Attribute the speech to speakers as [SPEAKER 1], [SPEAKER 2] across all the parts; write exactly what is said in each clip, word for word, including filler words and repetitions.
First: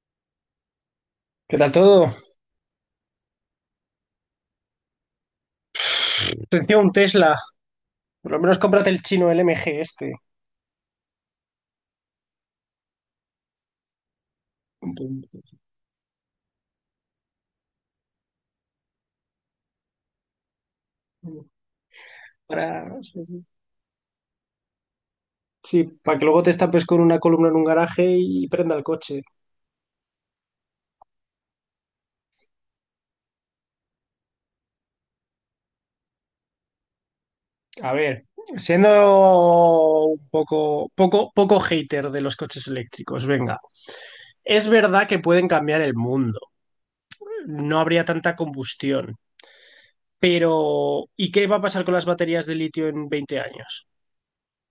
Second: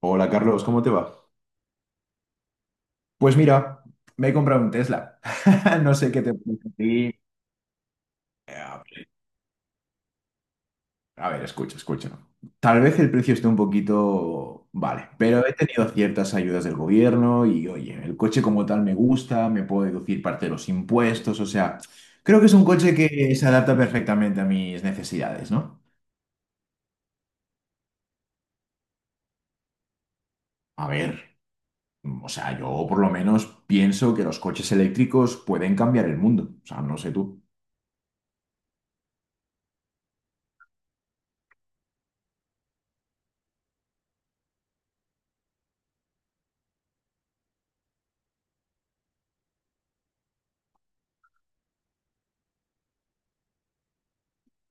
[SPEAKER 1] Hola Carlos, ¿cómo te va?
[SPEAKER 2] ¿Qué tal todo?
[SPEAKER 1] Pues mira, me he comprado un Tesla. No sé qué te parece a
[SPEAKER 2] Sentía un
[SPEAKER 1] ti.
[SPEAKER 2] Tesla. Por lo menos
[SPEAKER 1] Eh, A
[SPEAKER 2] cómprate el
[SPEAKER 1] ver,
[SPEAKER 2] chino L M G este.
[SPEAKER 1] a ver, escucha, escucha. Tal vez el precio esté un poquito. Vale, pero he tenido ciertas ayudas del gobierno y oye, el coche como tal me gusta, me puedo deducir parte de los impuestos, o sea, creo que es un coche
[SPEAKER 2] Para... Sí,
[SPEAKER 1] que
[SPEAKER 2] sí.
[SPEAKER 1] se adapta perfectamente a mis necesidades, ¿no?
[SPEAKER 2] Sí, para que luego te estampes con una columna en un garaje y prenda el coche.
[SPEAKER 1] A ver, o sea, yo por lo menos pienso que los coches eléctricos pueden cambiar el mundo, o sea, no sé tú.
[SPEAKER 2] A ver, siendo un poco, poco, poco hater de los coches eléctricos, venga. Es verdad que pueden cambiar el mundo. No habría tanta combustión. Pero, ¿y qué va a pasar con las baterías de litio en veinte años?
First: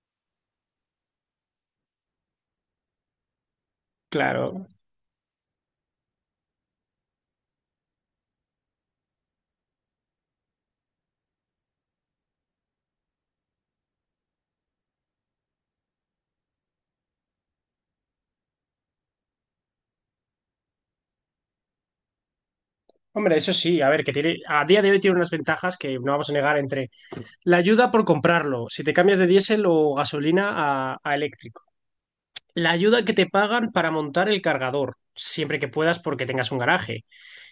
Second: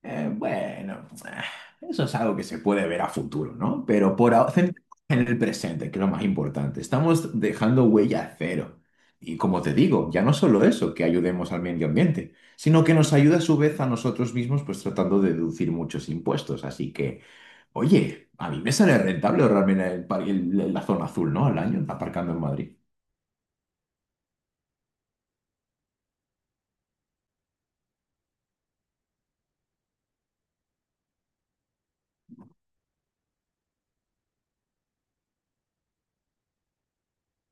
[SPEAKER 1] Eh, bueno, eh, eso es algo que se puede ver a futuro, ¿no? Pero por ahora,
[SPEAKER 2] Claro.
[SPEAKER 1] centrémonos en el presente, que es lo más importante. Estamos dejando huella cero. Y como te digo, ya no solo eso, que ayudemos al medio ambiente, sino que nos ayuda a su vez a nosotros mismos, pues tratando de deducir muchos impuestos. Así que, oye, a mí me sale rentable realmente el, par- el- la zona azul, ¿no? Al año, aparcando en Madrid.
[SPEAKER 2] Hombre, eso sí, a ver, que tiene, a día de hoy tiene unas ventajas que no vamos a negar entre la ayuda por comprarlo, si te cambias de diésel o gasolina a, a eléctrico, la ayuda que te pagan para montar el cargador, siempre que puedas porque tengas un garaje,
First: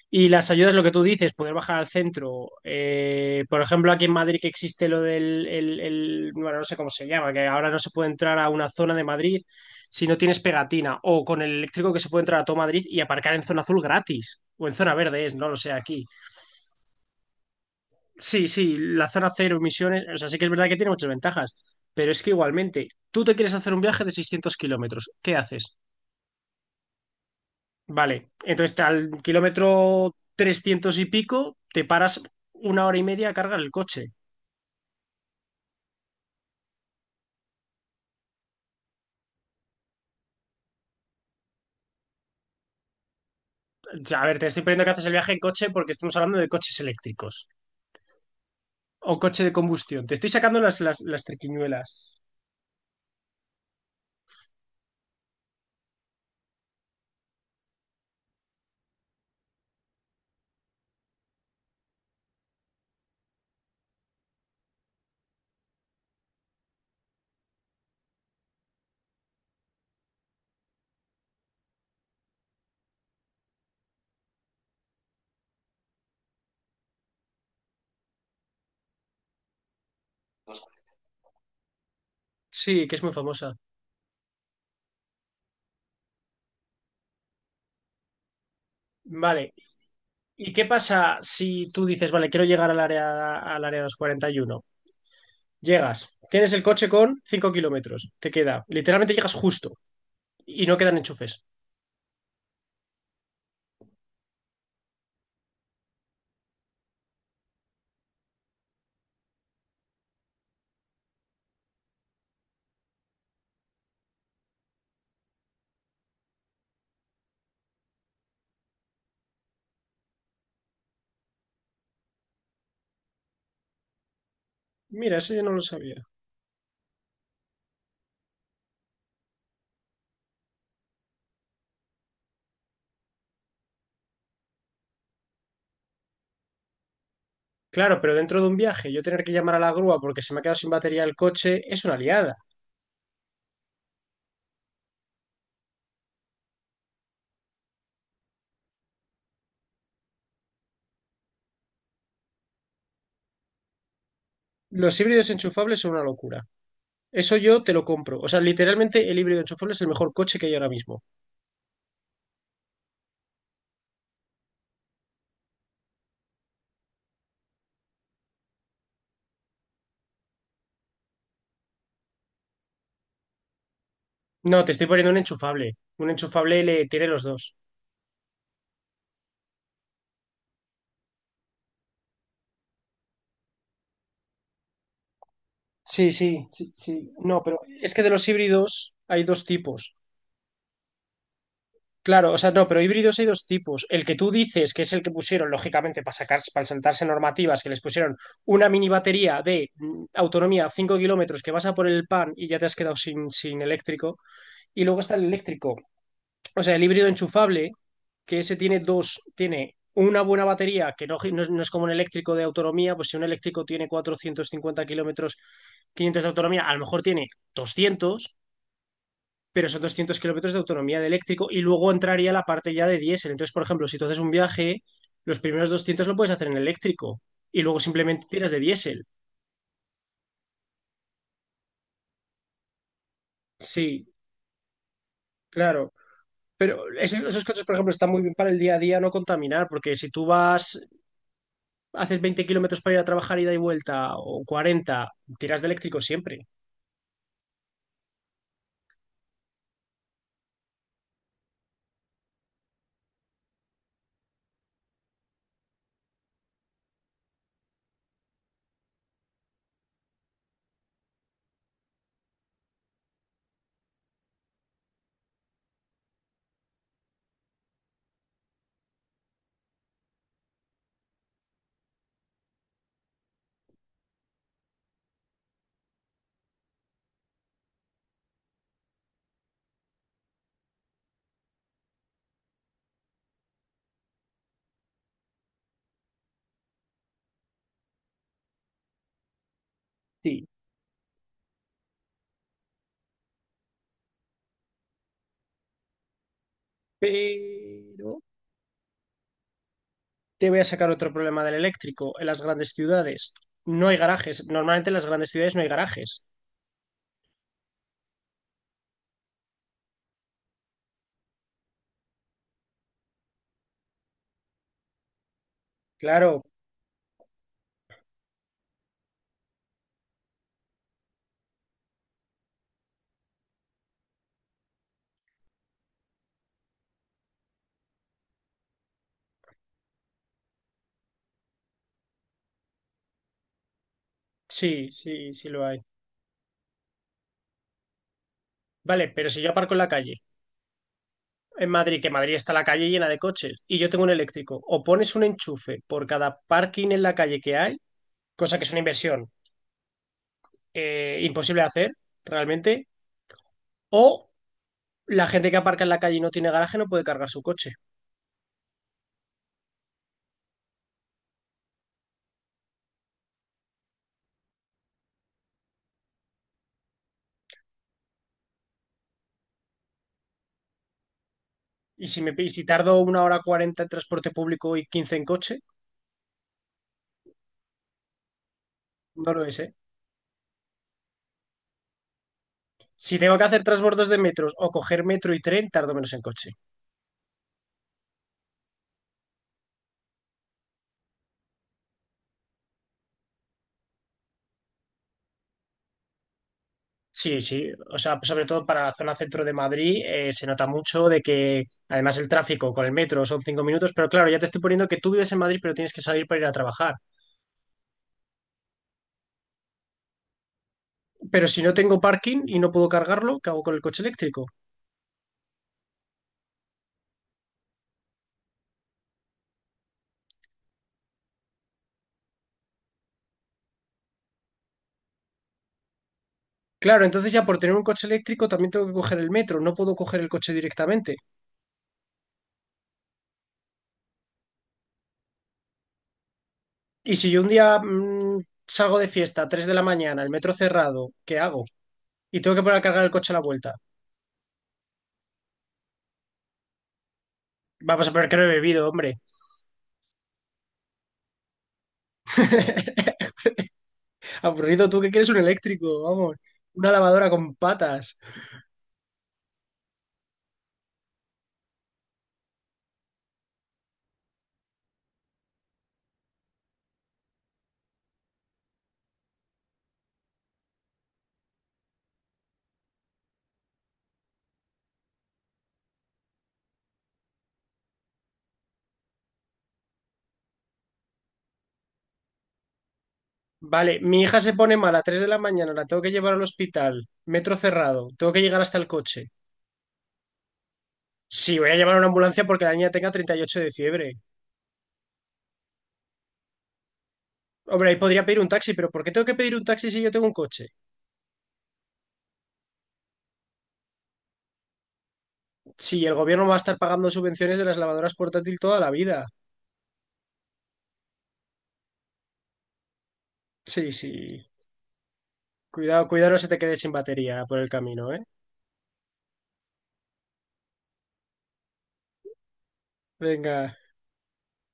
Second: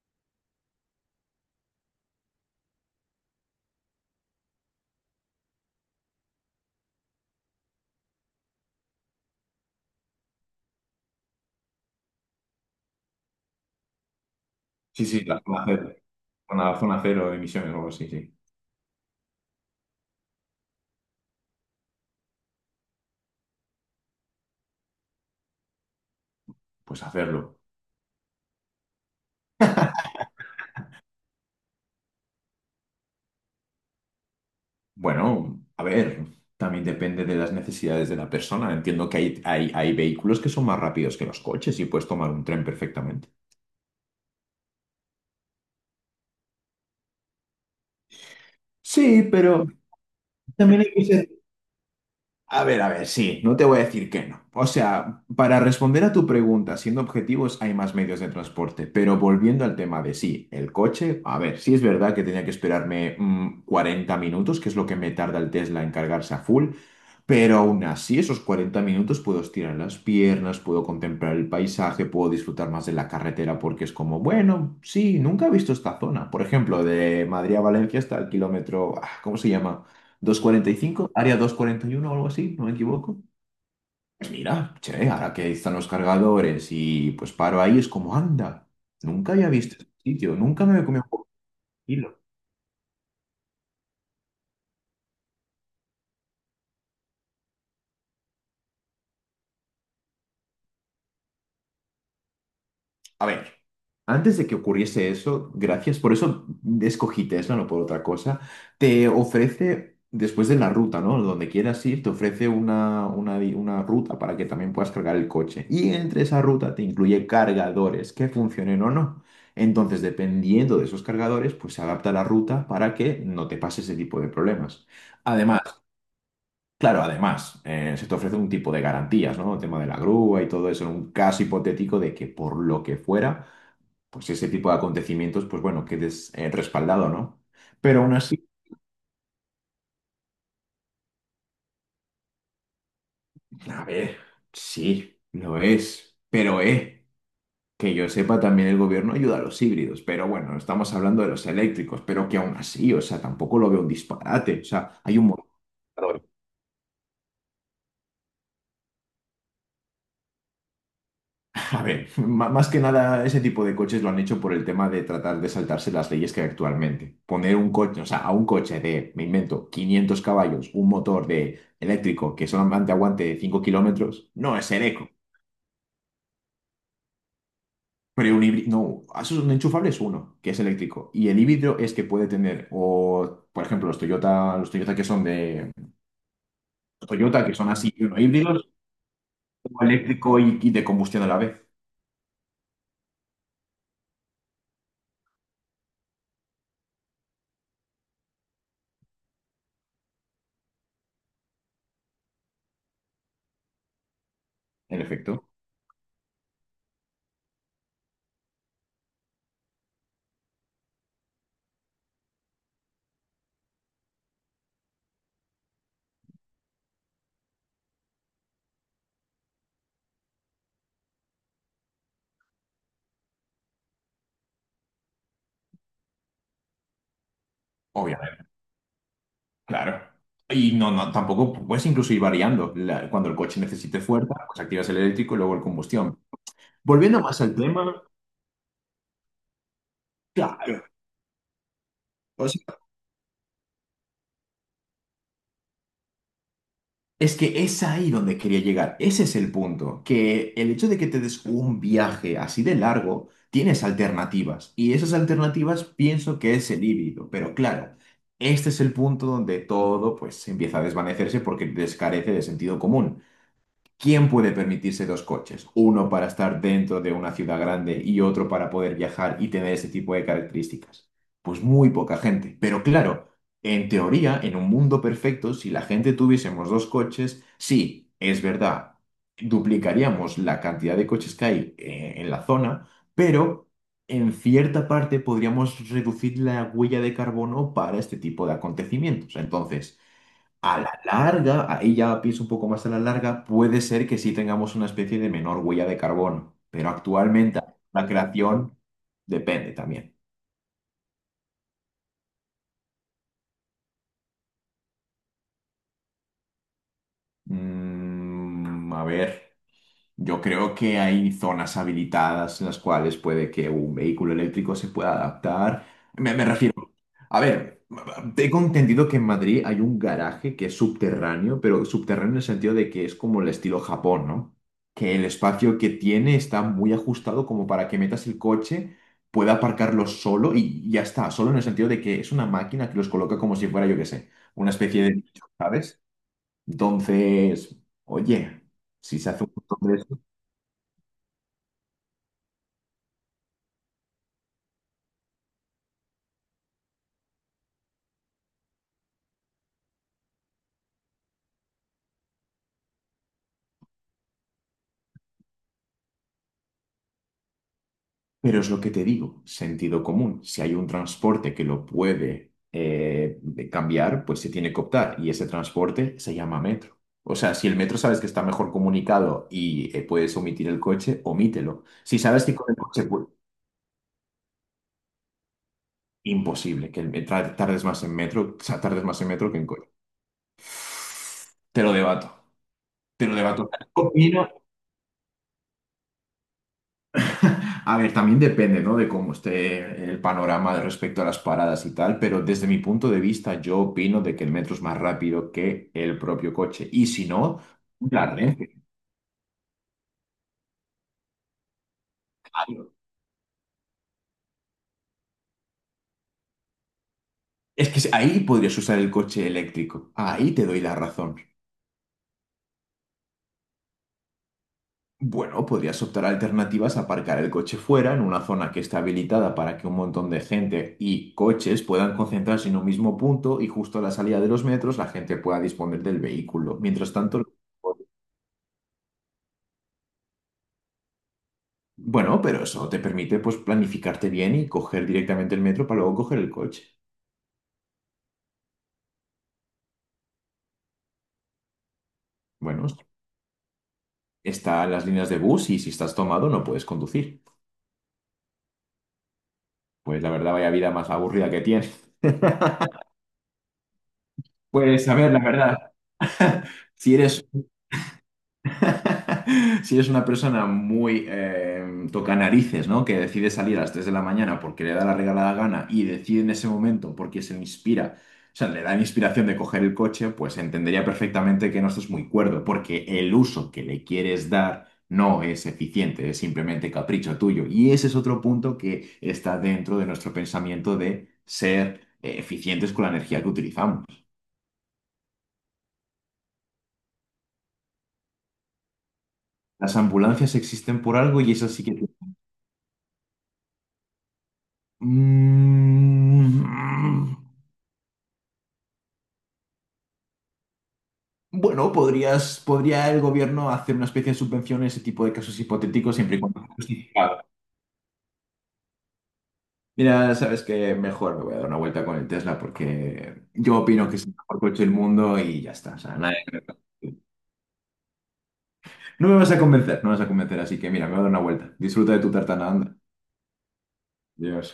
[SPEAKER 2] y las ayudas, lo que tú dices, poder bajar al centro, eh, por ejemplo, aquí en Madrid que existe lo del, el- el- bueno, no sé cómo se llama, que ahora no se puede entrar a una zona de Madrid si no tienes pegatina, o con el eléctrico que se puede entrar a todo Madrid y aparcar en zona azul gratis, o en zona
[SPEAKER 1] Sí, sí,
[SPEAKER 2] verde es,
[SPEAKER 1] la
[SPEAKER 2] no lo
[SPEAKER 1] zona
[SPEAKER 2] sé
[SPEAKER 1] cero.
[SPEAKER 2] aquí.
[SPEAKER 1] Una zona cero de emisiones o algo así, sí.
[SPEAKER 2] Sí, sí, la zona cero emisiones. O sea, sí que es verdad que tiene muchas ventajas, pero es que igualmente, tú te quieres hacer un viaje de seiscientos kilómetros, ¿qué haces?
[SPEAKER 1] Pues hacerlo.
[SPEAKER 2] Vale, entonces al kilómetro trescientos y pico te paras una hora y media a cargar el coche.
[SPEAKER 1] Bueno, a ver, también depende de las necesidades de la persona. Entiendo que hay, hay, hay vehículos que son más rápidos que los coches y puedes tomar un tren perfectamente.
[SPEAKER 2] O sea, a ver, te estoy poniendo que haces el viaje en coche porque estamos hablando de coches eléctricos o
[SPEAKER 1] Sí,
[SPEAKER 2] coche de
[SPEAKER 1] pero
[SPEAKER 2] combustión. Te estoy sacando
[SPEAKER 1] también
[SPEAKER 2] las,
[SPEAKER 1] hay
[SPEAKER 2] las,
[SPEAKER 1] que
[SPEAKER 2] las
[SPEAKER 1] ser.
[SPEAKER 2] triquiñuelas.
[SPEAKER 1] A ver, a ver, sí, no te voy a decir que no. O sea, para responder a tu pregunta, siendo objetivos, hay más medios de transporte, pero volviendo al tema de sí, el coche, a ver, sí es verdad que tenía que esperarme mm, cuarenta minutos, que es lo que me tarda el Tesla en cargarse a full, pero aún así, esos cuarenta minutos puedo estirar las piernas, puedo contemplar el paisaje, puedo disfrutar más de la carretera porque es como, bueno, sí, nunca he visto esta zona. Por ejemplo, de Madrid a Valencia hasta el kilómetro, ah, ¿cómo se llama? Doscientos cuarenta y cinco, área doscientos cuarenta y uno o algo así, no me
[SPEAKER 2] Sí, que es muy
[SPEAKER 1] equivoco.
[SPEAKER 2] famosa.
[SPEAKER 1] Pues mira, che, ahora que están los cargadores y pues paro ahí, es como anda. Nunca había
[SPEAKER 2] Vale,
[SPEAKER 1] visto este sitio,
[SPEAKER 2] ¿y qué
[SPEAKER 1] nunca me había comido
[SPEAKER 2] pasa
[SPEAKER 1] un.
[SPEAKER 2] si tú dices, vale, quiero llegar al área, al área doscientos cuarenta y uno? Llegas, tienes el coche con cinco kilómetros, te queda, literalmente llegas justo y no quedan enchufes.
[SPEAKER 1] A ver, antes de que ocurriese eso, gracias, por eso escogí Tesla, no por otra cosa, te ofrece, después de la ruta, ¿no? Donde quieras ir, te ofrece una, una, di- una ruta para que también puedas cargar el coche. Y entre esa ruta te incluye cargadores que funcionen o no. Entonces, dependiendo de esos cargadores, pues se adapta la ruta para que no te pase ese tipo de problemas.
[SPEAKER 2] Mira, eso yo no lo
[SPEAKER 1] Además,
[SPEAKER 2] sabía.
[SPEAKER 1] claro, además, eh, se te ofrece un tipo de garantías, ¿no? El tema de la grúa y todo eso, en un caso hipotético de que por lo que fuera, pues ese tipo de acontecimientos, pues bueno, quedes eh, respaldado, ¿no?
[SPEAKER 2] Claro,
[SPEAKER 1] Pero aún
[SPEAKER 2] pero dentro de
[SPEAKER 1] así,
[SPEAKER 2] un viaje, yo tener que llamar a la grúa porque se me ha quedado sin batería el coche es una liada.
[SPEAKER 1] a ver, sí, lo es, pero eh, que yo sepa también el gobierno ayuda a los híbridos, pero bueno, estamos hablando de los eléctricos, pero que aún así, o sea, tampoco lo veo un disparate, o
[SPEAKER 2] Los
[SPEAKER 1] sea, hay un
[SPEAKER 2] híbridos
[SPEAKER 1] montón.
[SPEAKER 2] enchufables son una locura. Eso yo te lo compro. O sea, literalmente el híbrido enchufable es el mejor coche que hay ahora mismo.
[SPEAKER 1] A ver, ma- más que nada ese tipo de coches lo han hecho por el tema de tratar de saltarse las leyes que hay actualmente. Poner un coche, o sea, a un coche de, me invento, quinientos caballos, un motor de eléctrico que solamente aguante cinco kilómetros, no
[SPEAKER 2] No,
[SPEAKER 1] es
[SPEAKER 2] te
[SPEAKER 1] ser
[SPEAKER 2] estoy
[SPEAKER 1] eco.
[SPEAKER 2] poniendo un enchufable. Un enchufable le tiene los dos.
[SPEAKER 1] Pero un híbrido, no, eso es un enchufable es uno, que es eléctrico. Y el híbrido es que puede tener, o por ejemplo, los Toyota, los Toyota que son de
[SPEAKER 2] Sí, sí, sí, sí. No,
[SPEAKER 1] Toyota, que
[SPEAKER 2] pero
[SPEAKER 1] son
[SPEAKER 2] es
[SPEAKER 1] así,
[SPEAKER 2] que de
[SPEAKER 1] uno
[SPEAKER 2] los
[SPEAKER 1] híbridos,
[SPEAKER 2] híbridos hay dos
[SPEAKER 1] o
[SPEAKER 2] tipos.
[SPEAKER 1] eléctrico y y de combustión a la vez,
[SPEAKER 2] Claro, o sea, no, pero híbridos hay dos tipos. El que tú dices, que es el que pusieron, lógicamente, para sacar, para saltarse normativas, que les pusieron una mini batería de mm, autonomía cinco kilómetros, que vas a por el pan y ya te has quedado sin, sin eléctrico. Y luego
[SPEAKER 1] en
[SPEAKER 2] está el
[SPEAKER 1] efecto.
[SPEAKER 2] eléctrico, o sea, el híbrido enchufable, que ese tiene dos, tiene una buena batería, que no, no es, no es como un eléctrico de autonomía, pues si un eléctrico tiene cuatrocientos cincuenta kilómetros, quinientos de autonomía, a lo mejor tiene doscientos, pero son doscientos kilómetros de autonomía de eléctrico y luego entraría la parte ya de diésel. Entonces, por ejemplo, si tú haces un viaje, los primeros doscientos lo puedes hacer en eléctrico y luego simplemente tiras de diésel.
[SPEAKER 1] Claro. Y no, no, tampoco puedes incluso ir variando. La- cuando el coche necesite
[SPEAKER 2] Sí,
[SPEAKER 1] fuerza, pues activas el eléctrico y luego el
[SPEAKER 2] claro.
[SPEAKER 1] combustión.
[SPEAKER 2] Pero
[SPEAKER 1] Volviendo
[SPEAKER 2] ese-
[SPEAKER 1] más
[SPEAKER 2] esos
[SPEAKER 1] al
[SPEAKER 2] coches, por ejemplo,
[SPEAKER 1] tema,
[SPEAKER 2] están muy bien para el día a día no contaminar, porque si tú
[SPEAKER 1] claro.
[SPEAKER 2] vas, haces veinte
[SPEAKER 1] O sea,
[SPEAKER 2] kilómetros para ir a trabajar ida y vuelta, o cuarenta, tiras de eléctrico siempre.
[SPEAKER 1] es que es ahí donde quería llegar. Ese es el punto. Que el hecho de que te des un viaje así de largo, tienes alternativas. Y esas alternativas pienso que es el híbrido. Pero claro, este es el punto donde todo pues empieza a desvanecerse porque descarece de sentido común. ¿Quién puede permitirse dos coches? Uno para estar dentro de una ciudad grande y otro para poder viajar y tener ese tipo de características. Pues muy poca gente. Pero claro, en teoría, en un mundo perfecto, si la gente tuviésemos dos coches, sí, es verdad, duplicaríamos la cantidad de coches que hay eh, en la zona, pero en cierta parte podríamos reducir la huella de carbono para este tipo de acontecimientos. Entonces…
[SPEAKER 2] Sí.
[SPEAKER 1] A la larga, ahí ya pienso un poco más a la larga, puede ser que sí tengamos una especie de menor huella de carbono, pero actualmente la
[SPEAKER 2] Pero
[SPEAKER 1] creación depende también.
[SPEAKER 2] te voy a sacar otro problema del eléctrico en las grandes ciudades. No hay garajes. Normalmente en las grandes ciudades no hay garajes.
[SPEAKER 1] Mm, a ver, yo creo que hay zonas habilitadas en las cuales puede que un vehículo eléctrico se pueda adaptar. Me, me
[SPEAKER 2] Claro.
[SPEAKER 1] refiero A ver, tengo entendido que en Madrid hay un garaje que es subterráneo, pero subterráneo en el sentido de que es como el estilo Japón, ¿no? Que el espacio que tiene está muy ajustado como para que metas el coche, pueda aparcarlo solo y ya está, solo en el sentido de que es una máquina que los coloca como si fuera, yo qué sé, una
[SPEAKER 2] Sí,
[SPEAKER 1] especie de
[SPEAKER 2] sí,
[SPEAKER 1] nicho,
[SPEAKER 2] sí lo hay.
[SPEAKER 1] ¿sabes? Entonces, oye,
[SPEAKER 2] Vale,
[SPEAKER 1] si
[SPEAKER 2] pero
[SPEAKER 1] se
[SPEAKER 2] si
[SPEAKER 1] hace
[SPEAKER 2] yo
[SPEAKER 1] un
[SPEAKER 2] aparco en la calle,
[SPEAKER 1] montón.
[SPEAKER 2] en Madrid, que Madrid está la calle llena de coches, y yo tengo un eléctrico, o pones un enchufe por cada parking en la calle que hay, cosa que es una inversión eh, imposible de hacer, realmente, o la gente que aparca en la calle y no tiene garaje no puede cargar su coche.
[SPEAKER 1] Pero es lo que te digo, sentido común. Si hay un transporte que lo puede eh, cambiar, pues se tiene que optar. Y ese transporte se llama metro. O sea, si el metro sabes que está mejor comunicado y eh, puedes omitir el coche, omítelo.
[SPEAKER 2] Y
[SPEAKER 1] Si
[SPEAKER 2] si me,
[SPEAKER 1] sabes
[SPEAKER 2] ¿y
[SPEAKER 1] que
[SPEAKER 2] si
[SPEAKER 1] con el
[SPEAKER 2] tardo
[SPEAKER 1] coche,
[SPEAKER 2] una
[SPEAKER 1] pues,
[SPEAKER 2] hora cuarenta en transporte público y quince en coche?
[SPEAKER 1] imposible, que el me- tardes más en metro, o sea, tardes más en
[SPEAKER 2] No lo
[SPEAKER 1] metro que
[SPEAKER 2] es,
[SPEAKER 1] en
[SPEAKER 2] ¿eh?
[SPEAKER 1] coche. Te lo debato.
[SPEAKER 2] Si
[SPEAKER 1] Te lo
[SPEAKER 2] tengo que hacer
[SPEAKER 1] debato.
[SPEAKER 2] transbordos de metros o coger metro y tren, tardo menos en coche.
[SPEAKER 1] A ver, también depende, ¿no? De cómo esté el panorama de respecto a las paradas y tal, pero desde mi punto de vista yo opino de que el metro es más rápido que el propio coche. Y si
[SPEAKER 2] Sí,
[SPEAKER 1] no,
[SPEAKER 2] sí, o sea,
[SPEAKER 1] la
[SPEAKER 2] pues sobre todo para
[SPEAKER 1] Renfe.
[SPEAKER 2] la zona centro de Madrid eh, se nota mucho de que además el tráfico con
[SPEAKER 1] Ay,
[SPEAKER 2] el metro son cinco minutos, pero claro, ya te estoy poniendo que tú vives en Madrid pero tienes que salir para ir a trabajar.
[SPEAKER 1] es que ahí podrías usar el coche eléctrico. Ahí te doy la razón.
[SPEAKER 2] Pero si no tengo parking y no puedo cargarlo, ¿qué hago con el coche eléctrico?
[SPEAKER 1] Bueno, podrías optar a alternativas a aparcar el coche fuera, en una zona que está habilitada para que un montón de gente y coches puedan concentrarse en un mismo punto y justo a la salida de los metros la gente pueda disponer del vehículo.
[SPEAKER 2] Claro,
[SPEAKER 1] Mientras
[SPEAKER 2] entonces
[SPEAKER 1] tanto…
[SPEAKER 2] ya por tener un coche eléctrico también tengo que coger el metro, no puedo coger el coche directamente.
[SPEAKER 1] Bueno, pero eso te permite pues planificarte bien y coger directamente el metro para luego coger el coche.
[SPEAKER 2] Y si yo un día mm, salgo de fiesta a tres de la mañana, el metro cerrado, ¿qué hago? Y tengo que poner a
[SPEAKER 1] Bueno,
[SPEAKER 2] cargar el coche a la vuelta.
[SPEAKER 1] están las líneas de bus y si estás tomado no puedes conducir.
[SPEAKER 2] Vamos a ver que no he bebido, hombre.
[SPEAKER 1] Pues la verdad, vaya vida más aburrida que tienes.
[SPEAKER 2] Aburrido, ¿tú
[SPEAKER 1] Pues
[SPEAKER 2] qué
[SPEAKER 1] a
[SPEAKER 2] quieres,
[SPEAKER 1] ver,
[SPEAKER 2] un
[SPEAKER 1] la verdad,
[SPEAKER 2] eléctrico? Vamos, una
[SPEAKER 1] si
[SPEAKER 2] lavadora
[SPEAKER 1] eres,
[SPEAKER 2] con patas.
[SPEAKER 1] si es una persona muy eh, toca narices, ¿no? Que decide salir a las tres de la mañana porque le da la regalada gana y decide en ese momento porque se le inspira, o sea, le da la inspiración de coger el coche, pues entendería perfectamente que no estás muy cuerdo, porque el uso que le quieres dar no es eficiente, es simplemente capricho tuyo. Y ese es otro punto que está dentro de nuestro pensamiento de ser eh, eficientes con la energía que
[SPEAKER 2] Vale,
[SPEAKER 1] utilizamos.
[SPEAKER 2] mi hija se pone mala a tres de la mañana, la tengo que llevar al hospital, metro cerrado, tengo que llegar hasta el coche.
[SPEAKER 1] Las ambulancias existen por algo y
[SPEAKER 2] Sí, voy
[SPEAKER 1] eso
[SPEAKER 2] a
[SPEAKER 1] sí
[SPEAKER 2] llamar a
[SPEAKER 1] que.
[SPEAKER 2] una ambulancia porque la niña tenga treinta y ocho de fiebre.
[SPEAKER 1] Mm,
[SPEAKER 2] Hombre, ahí podría pedir un taxi, pero ¿por qué tengo que pedir un taxi si yo tengo un coche?
[SPEAKER 1] Bueno, podrías, podría el gobierno hacer una especie de subvención en ese tipo de casos
[SPEAKER 2] Sí, el
[SPEAKER 1] hipotéticos siempre y
[SPEAKER 2] gobierno va a
[SPEAKER 1] cuando sea
[SPEAKER 2] estar pagando
[SPEAKER 1] justificado.
[SPEAKER 2] subvenciones de las lavadoras portátil toda la vida.
[SPEAKER 1] Mira, sabes que mejor me voy a dar una vuelta con el Tesla porque yo
[SPEAKER 2] Sí,
[SPEAKER 1] opino que es el
[SPEAKER 2] sí.
[SPEAKER 1] mejor coche del mundo y ya está. O
[SPEAKER 2] Cuidado,
[SPEAKER 1] sea,
[SPEAKER 2] cuidado, no
[SPEAKER 1] nadie-
[SPEAKER 2] se te
[SPEAKER 1] me-
[SPEAKER 2] quede sin batería por el camino, ¿eh?
[SPEAKER 1] No me vas a convencer, no me vas a convencer, así que mira, me voy a dar una vuelta. Disfruta de tu tartana, anda.
[SPEAKER 2] Venga.
[SPEAKER 1] Adiós.